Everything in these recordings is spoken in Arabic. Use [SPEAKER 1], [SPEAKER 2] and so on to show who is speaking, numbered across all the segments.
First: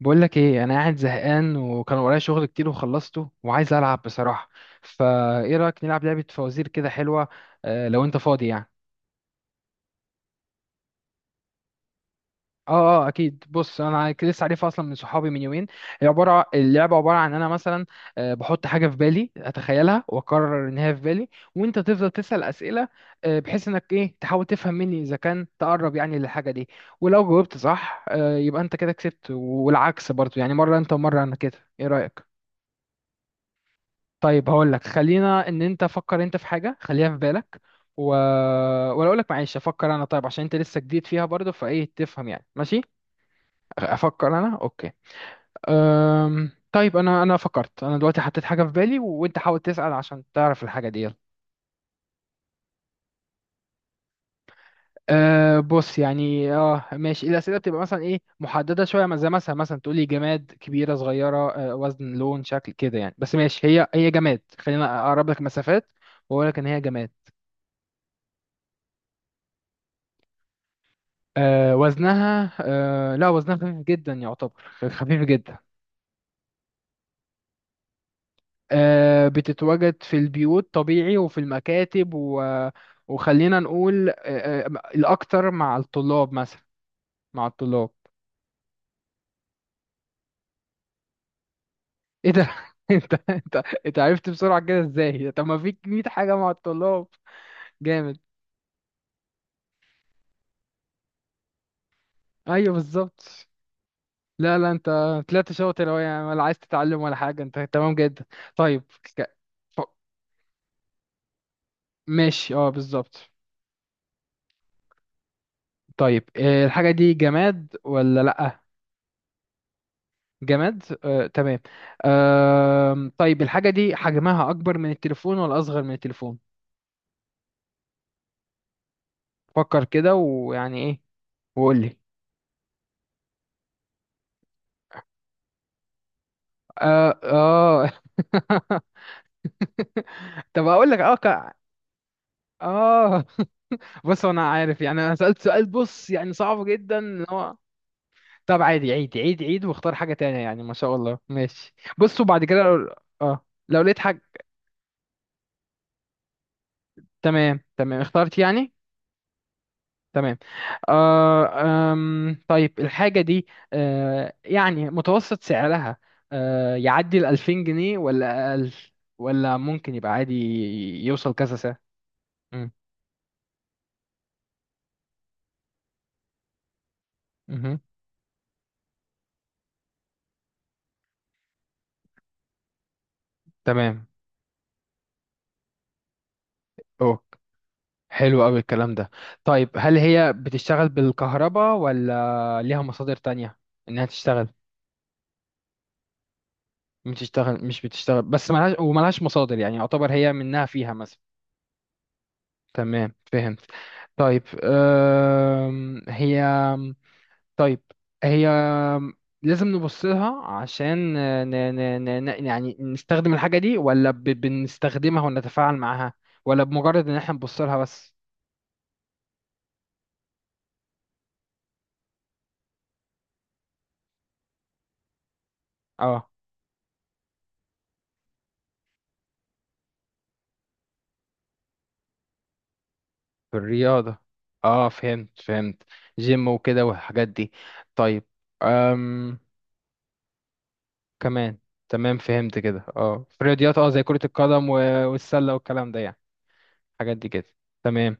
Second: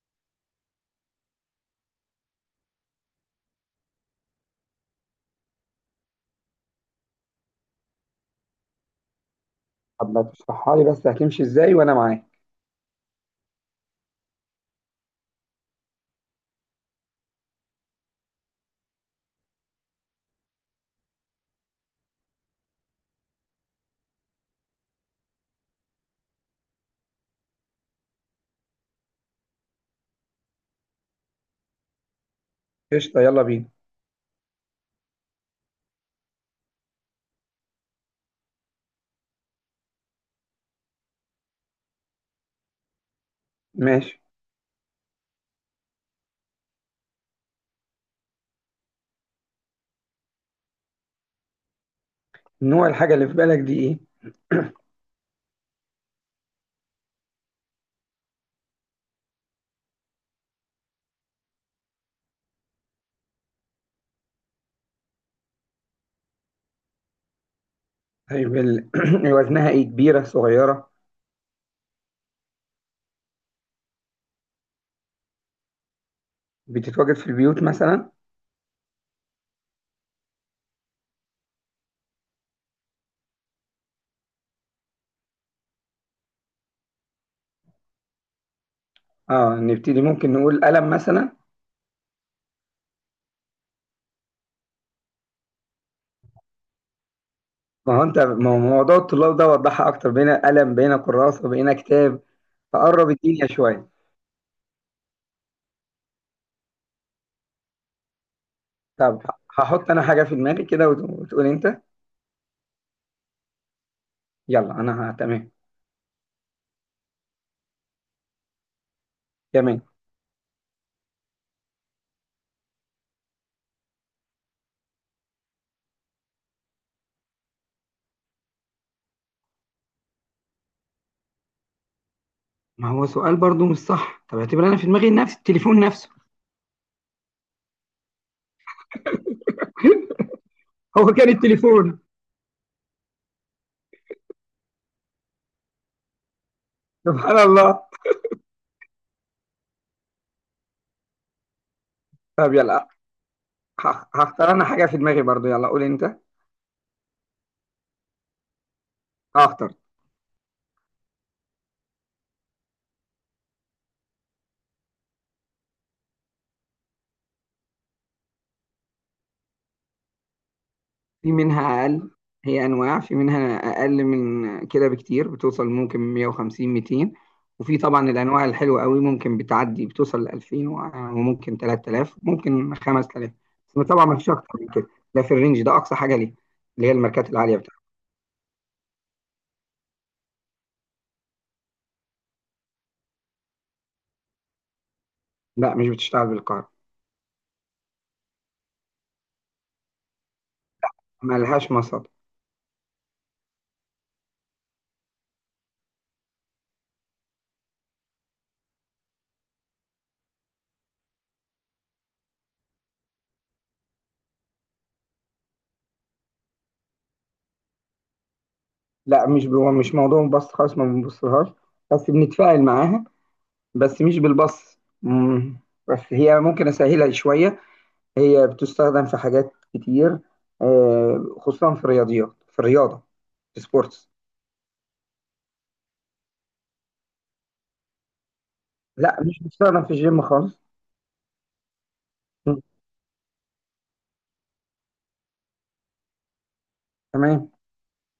[SPEAKER 1] بقول لك ايه، انا قاعد زهقان وكان ورايا شغل كتير وخلصته وعايز العب بصراحه. فايه رايك نلعب لعبه فوازير كده حلوه؟ آه لو انت فاضي يعني.
[SPEAKER 2] طب ما تشرحها لي؟ بس هتمشي ازاي وانا معاك؟
[SPEAKER 1] اه اكيد، بص، انا لسه عارفها اصلا من صحابي من يومين. هي عباره، اللعبه عباره عن انا مثلا، آه، بحط حاجه في بالي، اتخيلها واقرر ان هي في بالي، وانت تفضل تسال اسئله، آه، بحيث انك ايه، تحاول تفهم مني اذا كان تقرب يعني للحاجه دي، ولو جاوبت صح آه يبقى انت كده كسبت، والعكس برضو يعني، مره انت ومره انا. كده ايه رايك؟
[SPEAKER 2] قشطه، يلا بينا.
[SPEAKER 1] طيب هقول لك، خلينا ان انت فكر انت في حاجه، خليها في بالك و... ولا اقول لك، معلش افكر انا، طيب عشان انت لسه جديد فيها برضه، فايه تفهم يعني، ماشي
[SPEAKER 2] ماشي.
[SPEAKER 1] افكر انا. اوكي. طيب انا فكرت انا دلوقتي، حطيت حاجه في بالي، وانت حاول تسال عشان تعرف الحاجه دي، يلا.
[SPEAKER 2] نوع الحاجه اللي في بالك دي ايه؟
[SPEAKER 1] أه بص، يعني اه ماشي، الاسئله بتبقى مثلا ايه، محدده شويه، زي مثلا تقولي جماد، كبيره صغيره، أه، وزن، لون، شكل كده يعني، بس ماشي، هي جماد، خلينا اقرب لك مسافات واقول لك ان هي جماد.
[SPEAKER 2] طيب، وزنها ايه؟ كبيره صغيره؟
[SPEAKER 1] آه وزنها، آه لا وزنها خفيف جدا يعتبر، خفيف جدا.
[SPEAKER 2] بتتواجد في البيوت مثلا؟
[SPEAKER 1] آه بتتواجد في البيوت طبيعي، وفي المكاتب وخلينا نقول آه، آه، الأكتر مع الطلاب مثلا، مع الطلاب.
[SPEAKER 2] اه، نبتدي. ممكن نقول قلم مثلا.
[SPEAKER 1] ايه ده؟ انت انت انت عرفت بسرعة كده ازاي؟ طب ما فيك 100 حاجة مع الطلاب.
[SPEAKER 2] ما هو
[SPEAKER 1] جامد.
[SPEAKER 2] انت، ما هو موضوع الطلاب ده؟ وضحها اكتر، بين قلم بين كراسه بين كتاب.
[SPEAKER 1] ايوه
[SPEAKER 2] فقرب الدنيا
[SPEAKER 1] بالظبط.
[SPEAKER 2] شويه.
[SPEAKER 1] لا لا، انت طلعت شاطر أوي يعني، ولا عايز تتعلم ولا حاجة، انت تمام جدا. طيب.
[SPEAKER 2] طب
[SPEAKER 1] ك- ف-
[SPEAKER 2] هحط انا حاجه في دماغي كده وتقول انت.
[SPEAKER 1] ماشي اه بالظبط.
[SPEAKER 2] يلا انا تمام.
[SPEAKER 1] طيب آه، الحاجة دي جماد ولا لأ؟
[SPEAKER 2] تمام.
[SPEAKER 1] جماد آه، تمام. آم، طيب الحاجة دي حجمها أكبر من التليفون ولا أصغر من التليفون؟ فكر كده ويعني إيه وقول لي.
[SPEAKER 2] ما هو سؤال برضو مش صح. طب اعتبر انا في دماغي نفس التليفون نفسه.
[SPEAKER 1] آه. طب أقول لك
[SPEAKER 2] هو
[SPEAKER 1] آه
[SPEAKER 2] كان التليفون.
[SPEAKER 1] آه. بص أنا عارف، يعني أنا سألت سؤال، بص يعني صعب جدا إن
[SPEAKER 2] سبحان
[SPEAKER 1] هو.
[SPEAKER 2] الله.
[SPEAKER 1] طب عادي، عيد واختار حاجة تانية، يعني ما شاء الله ماشي. بص، وبعد
[SPEAKER 2] طب،
[SPEAKER 1] كده
[SPEAKER 2] يلا.
[SPEAKER 1] لو آه، لو لقيت حاجة.
[SPEAKER 2] هختار انا حاجة في دماغي برضو. يلا قول انت.
[SPEAKER 1] تمام اخترت يعني.
[SPEAKER 2] هختار.
[SPEAKER 1] تمام. آه آم، طيب الحاجة دي آه يعني متوسط سعرها آه يعدي ال 2000 جنيه ولا أقل، ولا ممكن يبقى عادي،
[SPEAKER 2] في
[SPEAKER 1] يوصل كذا سعر.
[SPEAKER 2] منها اقل. هي
[SPEAKER 1] مم،
[SPEAKER 2] انواع، في منها اقل من كده بكتير. بتوصل ممكن 150، 200. وفي
[SPEAKER 1] مهم.
[SPEAKER 2] طبعا الانواع الحلوة قوي ممكن بتعدي، بتوصل ل 2000 وممكن 3000، ممكن 5000. بس طبعا
[SPEAKER 1] تمام.
[SPEAKER 2] ما فيش اكتر من كده. ده في الرينج ده اقصى حاجة ليه، اللي هي الماركات
[SPEAKER 1] أوك.
[SPEAKER 2] العالية بتاعتها.
[SPEAKER 1] حلو أوي الكلام ده. طيب هل هي بتشتغل بالكهرباء ولا ليها مصادر تانية إنها تشتغل؟
[SPEAKER 2] لا، مش بتشتغل بالكهرباء.
[SPEAKER 1] بتشتغل مش بتشتغل، بس ملهاش وملهاش مصادر يعني، يعتبر هي منها فيها مثلا.
[SPEAKER 2] مالهاش مصادر.
[SPEAKER 1] تمام فهمت. طيب آم، هي، طيب هي لازم نبص لها عشان يعني نستخدم الحاجة دي، ولا بنستخدمها ونتفاعل معاها، ولا بمجرد ان احنا نبص لها بس؟
[SPEAKER 2] لا، مش هو مش موضوع بس خالص، ما بنبصلهاش. بس بنتفاعل معاها. بس مش بالبص. مم. بس
[SPEAKER 1] اه،
[SPEAKER 2] هي ممكن اسهلها شويه. هي بتستخدم في حاجات كتير. آه، خصوصا في الرياضيات، في الرياضه.
[SPEAKER 1] في
[SPEAKER 2] في سبورتس.
[SPEAKER 1] الرياضة. اه فهمت فهمت، جيم وكده والحاجات دي. طيب.
[SPEAKER 2] لا،
[SPEAKER 1] أم...
[SPEAKER 2] مش بتستخدم في الجيم خالص.
[SPEAKER 1] كمان. تمام فهمت
[SPEAKER 2] مم.
[SPEAKER 1] كده، اه في الرياضيات، اه زي كرة القدم والسلة والكلام ده يعني، الحاجات دي كده.
[SPEAKER 2] تمام.
[SPEAKER 1] تمام.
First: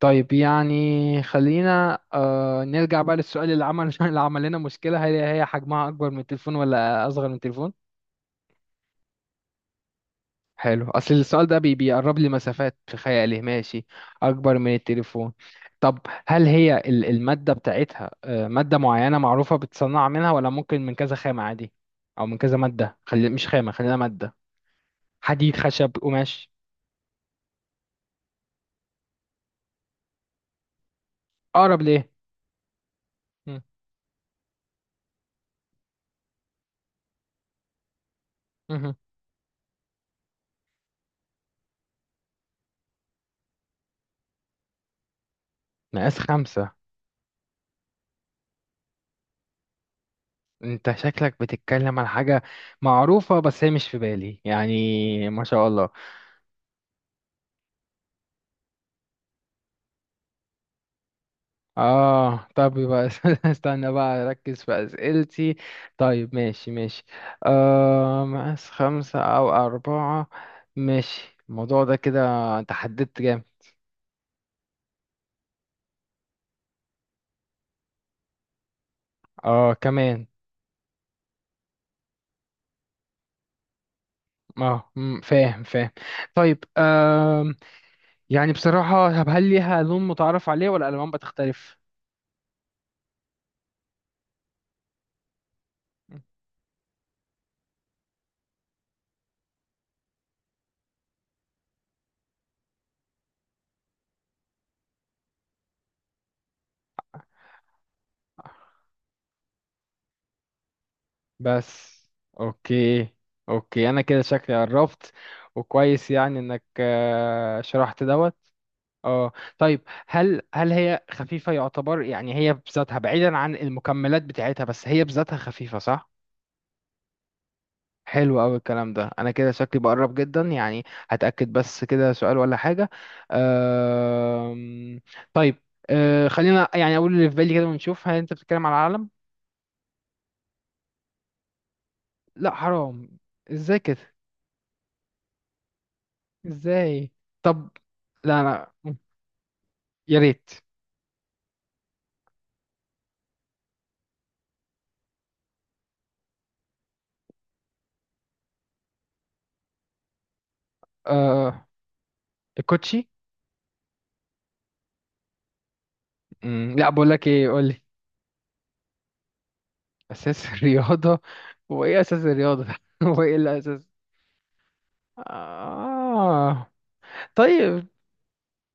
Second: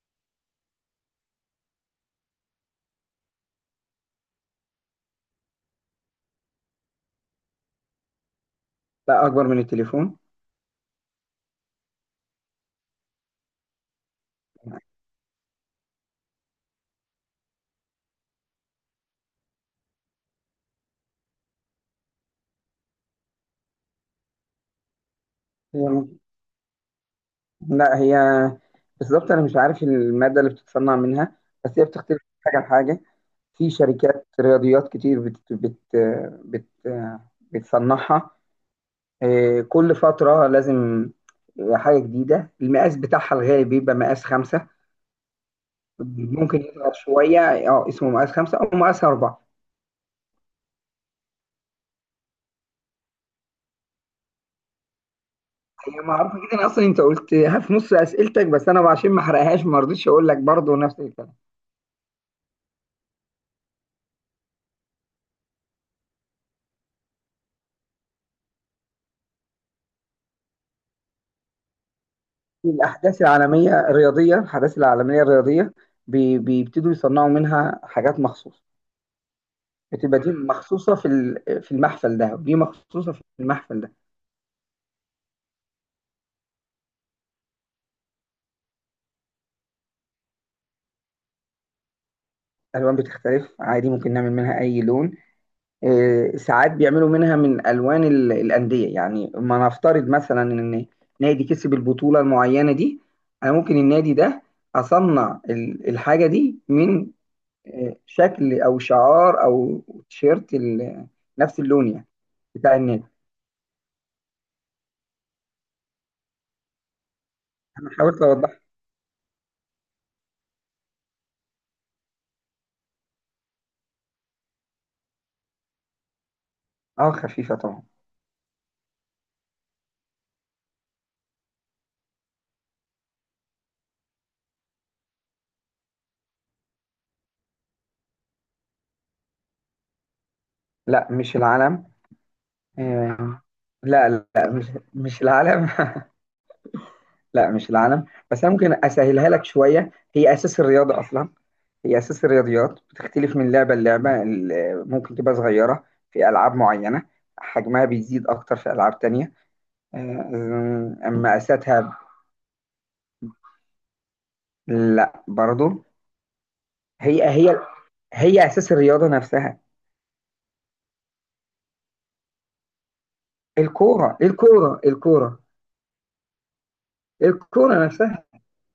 [SPEAKER 1] طيب يعني خلينا آه نرجع بقى للسؤال اللي عمل اللي عمل لنا مشكلة، هل هي حجمها أكبر من التليفون ولا أصغر من التليفون؟
[SPEAKER 2] لا، اكبر من التليفون.
[SPEAKER 1] حلو، أصل السؤال ده بي بيقرب لي مسافات في خيالي، ماشي. أكبر من التليفون. طب هل هي المادة بتاعتها آه مادة معينة معروفة بتصنع منها، ولا ممكن من كذا خامة عادي، أو من كذا مادة، خلي مش خامة خلينا مادة، حديد،
[SPEAKER 2] هي
[SPEAKER 1] خشب، قماش؟
[SPEAKER 2] لا، هي بالظبط انا مش عارف الماده اللي بتتصنع منها. بس
[SPEAKER 1] أقرب
[SPEAKER 2] هي
[SPEAKER 1] ليه؟
[SPEAKER 2] بتختلف من حاجه لحاجه.
[SPEAKER 1] مم.
[SPEAKER 2] في شركات رياضيات كتير بت بت بت بتصنعها.
[SPEAKER 1] مهم.
[SPEAKER 2] آه، كل فترة لازم آه، حاجة جديدة. المقاس بتاعها الغالب بيبقى مقاس خمسة.
[SPEAKER 1] مقاس
[SPEAKER 2] ممكن
[SPEAKER 1] خمسة
[SPEAKER 2] يصغر شوية. اه، اسمه مقاس خمسة أو مقاس أربعة.
[SPEAKER 1] انت شكلك بتتكلم عن حاجة معروفة بس هي مش في بالي يعني، ما شاء الله.
[SPEAKER 2] هي معروفة جدا أصلا، أنت قلتها في نص أسئلتك، بس أنا عشان ما أحرقهاش ما رضيتش أقول لك برضه نفس الكلام.
[SPEAKER 1] اه طب يبقى استنى بقى اركز في اسئلتي. طيب ماشي ماشي، آه مقاس 5 او 4، ماشي الموضوع ده كده،
[SPEAKER 2] في
[SPEAKER 1] انت حددت
[SPEAKER 2] الأحداث
[SPEAKER 1] جامد.
[SPEAKER 2] العالمية الرياضية، بيبتدوا يصنعوا منها حاجات مخصوصة.
[SPEAKER 1] اه
[SPEAKER 2] بتبقى
[SPEAKER 1] كمان.
[SPEAKER 2] دي مخصوصة في المحفل ده، ودي مخصوصة في المحفل ده.
[SPEAKER 1] اه مم، فاهم فاهم. طيب آه يعني بصراحة، طب هل ليها لون متعارف عليه ولا الالوان بتختلف؟
[SPEAKER 2] الألوان بتختلف عادي، ممكن نعمل منها أي لون. آه، ساعات بيعملوا منها من الوان الانديه. يعني ما نفترض مثلا ان نادي كسب البطوله المعينه دي، انا ممكن النادي ده اصنع الحاجه دي من آه، شكل او شعار او تيشيرت نفس اللون
[SPEAKER 1] بس.
[SPEAKER 2] يعني، بتاع النادي.
[SPEAKER 1] اوكي، اوكي انا كده شكلي قربت، وكويس يعني انك آه
[SPEAKER 2] انا
[SPEAKER 1] شرحت
[SPEAKER 2] حاولت
[SPEAKER 1] دوت.
[SPEAKER 2] اوضح.
[SPEAKER 1] اه. طيب هل هي خفيفة يعتبر، يعني هي بذاتها بعيدا عن المكملات بتاعتها، بس هي بذاتها خفيفة صح؟
[SPEAKER 2] اه، خفيفه طبعا.
[SPEAKER 1] حلو قوي الكلام ده، انا كده شكلي بقرب جدا يعني. هتأكد بس كده سؤال ولا حاجة. أم... طيب أه خلينا يعني اقول اللي في بالي كده ونشوف، هل انت بتتكلم على العالم؟
[SPEAKER 2] لا، مش العلم.
[SPEAKER 1] لا حرام.
[SPEAKER 2] آه،
[SPEAKER 1] ازاي
[SPEAKER 2] لا،
[SPEAKER 1] كده؟
[SPEAKER 2] لا، مش العلم.
[SPEAKER 1] ازاي؟
[SPEAKER 2] لا،
[SPEAKER 1] طب
[SPEAKER 2] مش العالم.
[SPEAKER 1] لا
[SPEAKER 2] بس انا
[SPEAKER 1] انا،
[SPEAKER 2] ممكن اسهلها لك شويه.
[SPEAKER 1] يا
[SPEAKER 2] هي
[SPEAKER 1] ريت.
[SPEAKER 2] اساس الرياضه اصلا. هي اساس الرياضيات، بتختلف من لعبه للعبه، ممكن تبقى صغيره في العاب معينه، حجمها بيزيد اكتر في العاب تانية. أم- اما
[SPEAKER 1] آه
[SPEAKER 2] اساسها،
[SPEAKER 1] الكوتشي.
[SPEAKER 2] لا برضو.
[SPEAKER 1] مم، لا بقول لك
[SPEAKER 2] هي
[SPEAKER 1] ايه
[SPEAKER 2] هي
[SPEAKER 1] قول لي.
[SPEAKER 2] هي اساس الرياضه نفسها.
[SPEAKER 1] اساس الرياضه، هو ايه اساس الرياضه ده؟ هو ايه الاساس؟
[SPEAKER 2] الكوره الكوره الكوره،
[SPEAKER 1] آه.
[SPEAKER 2] الكوره
[SPEAKER 1] طيب
[SPEAKER 2] نفسها.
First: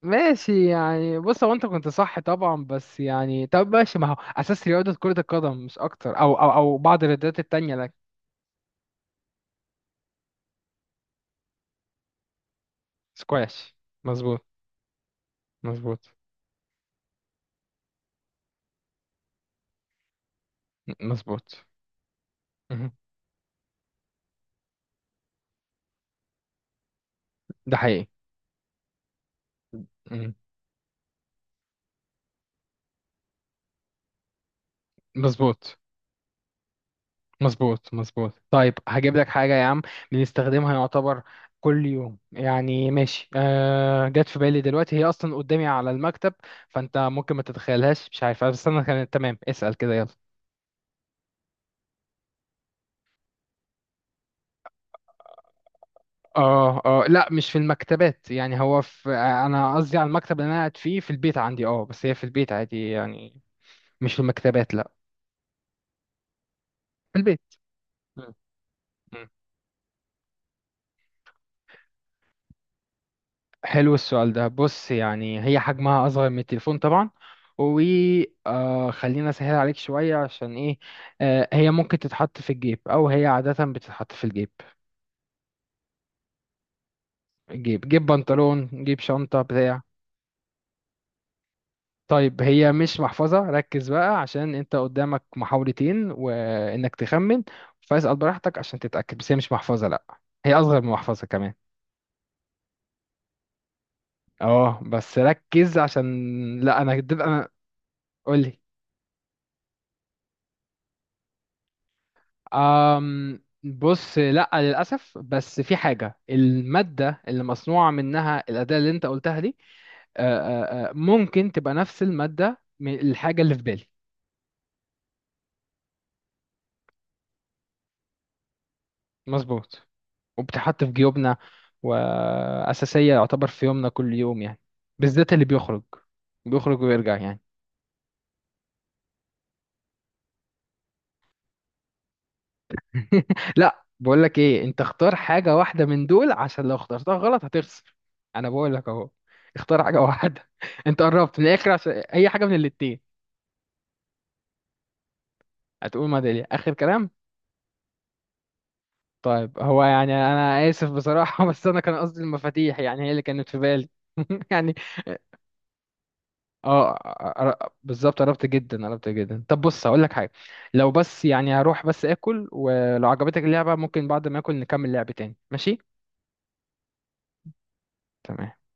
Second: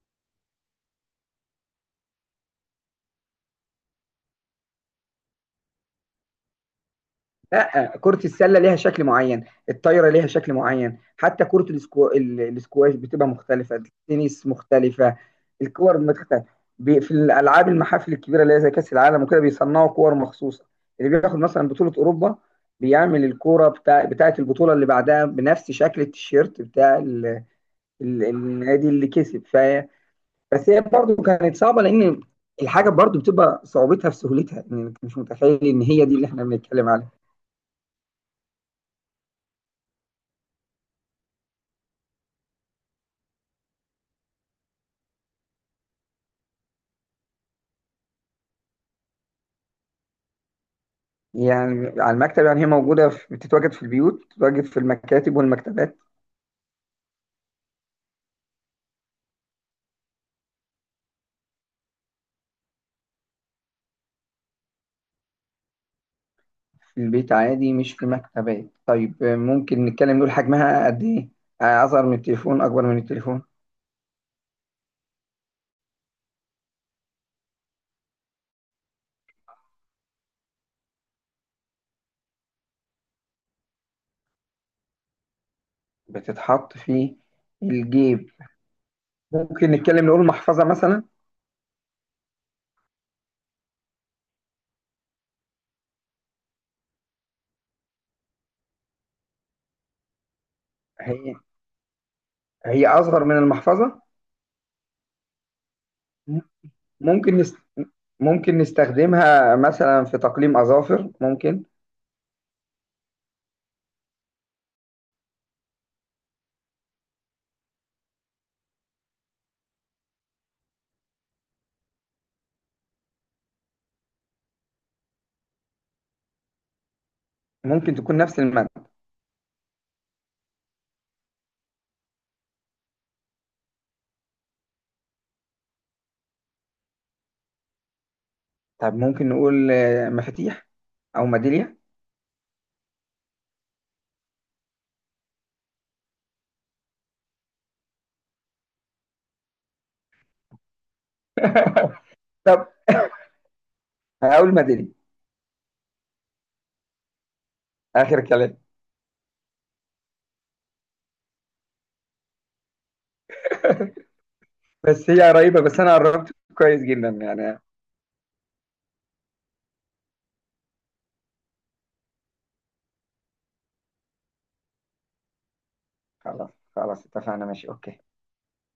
[SPEAKER 1] ماشي، يعني بص هو انت كنت صح طبعا، بس يعني طب ماشي، ما هو اساس رياضه كره القدم مش اكتر، او بعض الرياضات التانية لك.
[SPEAKER 2] لا، كرة السلة ليها شكل معين، الطايرة ليها شكل معين، حتى كرة الاسكواش بتبقى
[SPEAKER 1] سكواش.
[SPEAKER 2] مختلفة،
[SPEAKER 1] مظبوط،
[SPEAKER 2] التنس مختلفة، الكور
[SPEAKER 1] مظبوط،
[SPEAKER 2] مختلفة، في الألعاب، المحافل الكبيرة اللي هي زي كأس العالم وكده، بيصنعوا كور مخصوصة، اللي بياخد
[SPEAKER 1] مظبوط.
[SPEAKER 2] مثلا بطولة أوروبا
[SPEAKER 1] مهم.
[SPEAKER 2] بيعمل الكورة بتاعة البطولة اللي بعدها بنفس شكل التيشيرت
[SPEAKER 1] ده حقيقي.
[SPEAKER 2] النادي اللي كسب،
[SPEAKER 1] مهم.
[SPEAKER 2] بس هي برضه كانت صعبة، لأن الحاجة برضه بتبقى صعوبتها في سهولتها، يعني أنت مش متخيل
[SPEAKER 1] مظبوط،
[SPEAKER 2] إن هي دي اللي إحنا بنتكلم عليها.
[SPEAKER 1] مظبوط، مظبوط. طيب هجيب لك حاجة يا عم، بنستخدمها يعتبر كل يوم يعني، ماشي آه جت في بالي دلوقتي، هي أصلا قدامي على المكتب، فأنت ممكن ما تتخيلهاش، مش عارف بس أنا كانت تمام اسأل كده، يلا.
[SPEAKER 2] يعني على المكتب؟ يعني هي موجودة، بتتواجد في البيوت، بتتواجد في المكاتب والمكتبات.
[SPEAKER 1] اه لا مش في المكتبات، يعني هو في آه، أنا قصدي على المكتب اللي أنا قاعد فيه في البيت عندي، اه بس هي في البيت عادي يعني، مش في المكتبات، لا.
[SPEAKER 2] في
[SPEAKER 1] في
[SPEAKER 2] البيت
[SPEAKER 1] البيت.
[SPEAKER 2] عادي مش في مكتبات. طيب، آه، ممكن نتكلم نقول حجمها قد إيه؟ آه، أصغر من التليفون، أكبر من التليفون؟
[SPEAKER 1] حلو السؤال ده، بص يعني هي حجمها أصغر من التليفون طبعا، وخلينا أسهل عليك شوية عشان إيه، آه هي ممكن تتحط في الجيب، أو هي عادة بتتحط في الجيب،
[SPEAKER 2] بتتحط في
[SPEAKER 1] جيب
[SPEAKER 2] الجيب.
[SPEAKER 1] بنطلون، جيب شنطة
[SPEAKER 2] ممكن
[SPEAKER 1] بتاع.
[SPEAKER 2] نتكلم نقول محفظة مثلا.
[SPEAKER 1] طيب هي مش محفظة، ركز بقى عشان أنت قدامك محاولتين وإنك تخمن، فاسأل براحتك عشان تتأكد، بس هي مش محفظة لأ، هي أصغر من محفظة
[SPEAKER 2] هي
[SPEAKER 1] كمان.
[SPEAKER 2] هي أصغر من المحفظة.
[SPEAKER 1] اه بس ركز
[SPEAKER 2] م-
[SPEAKER 1] عشان، لأ أنا
[SPEAKER 2] ممكن
[SPEAKER 1] أنا
[SPEAKER 2] نست... ممكن
[SPEAKER 1] قولي.
[SPEAKER 2] نستخدمها مثلا في تقليم أظافر، ممكن.
[SPEAKER 1] أم بص لا للأسف، بس في حاجة، المادة اللي مصنوعة منها الأداة اللي أنت قلتها دي آه، ممكن تبقى نفس المادة من الحاجة اللي في بالي.
[SPEAKER 2] ممكن تكون نفس المادة.
[SPEAKER 1] مظبوط. وبتحط في جيوبنا، وأساسية يعتبر في يومنا كل يوم يعني، بالذات اللي بيخرج، بيخرج ويرجع يعني.
[SPEAKER 2] طب ممكن نقول آه، مفاتيح أو ميدالية.
[SPEAKER 1] لا بقول لك إيه، أنت اختار حاجة واحدة من دول عشان لو اخترتها غلط هتخسر، أنا بقول لك أهو، اختار حاجة واحدة. أنت قربت من الآخر، عشان أي حاجة من
[SPEAKER 2] طب،
[SPEAKER 1] الاتنين.
[SPEAKER 2] هقول ميدالية.
[SPEAKER 1] هتقول ميدالية آخر كلام؟
[SPEAKER 2] اخر كلام.
[SPEAKER 1] طيب هو يعني أنا آسف بصراحة بس أنا كان قصدي المفاتيح، يعني هي اللي كانت في بالي. يعني
[SPEAKER 2] بس هي قريبه، بس انا قربت كويس
[SPEAKER 1] اه.
[SPEAKER 2] جدا يعني.
[SPEAKER 1] بالظبط، قربت جدا قربت جدا. طب بص هقول لك حاجة، لو بس يعني هروح بس آكل، ولو عجبتك اللعبة ممكن بعد ما آكل نكمل لعب تاني، ماشي؟
[SPEAKER 2] خلاص. خلاص، اتفقنا، ماشي، اوكي.
[SPEAKER 1] تمام.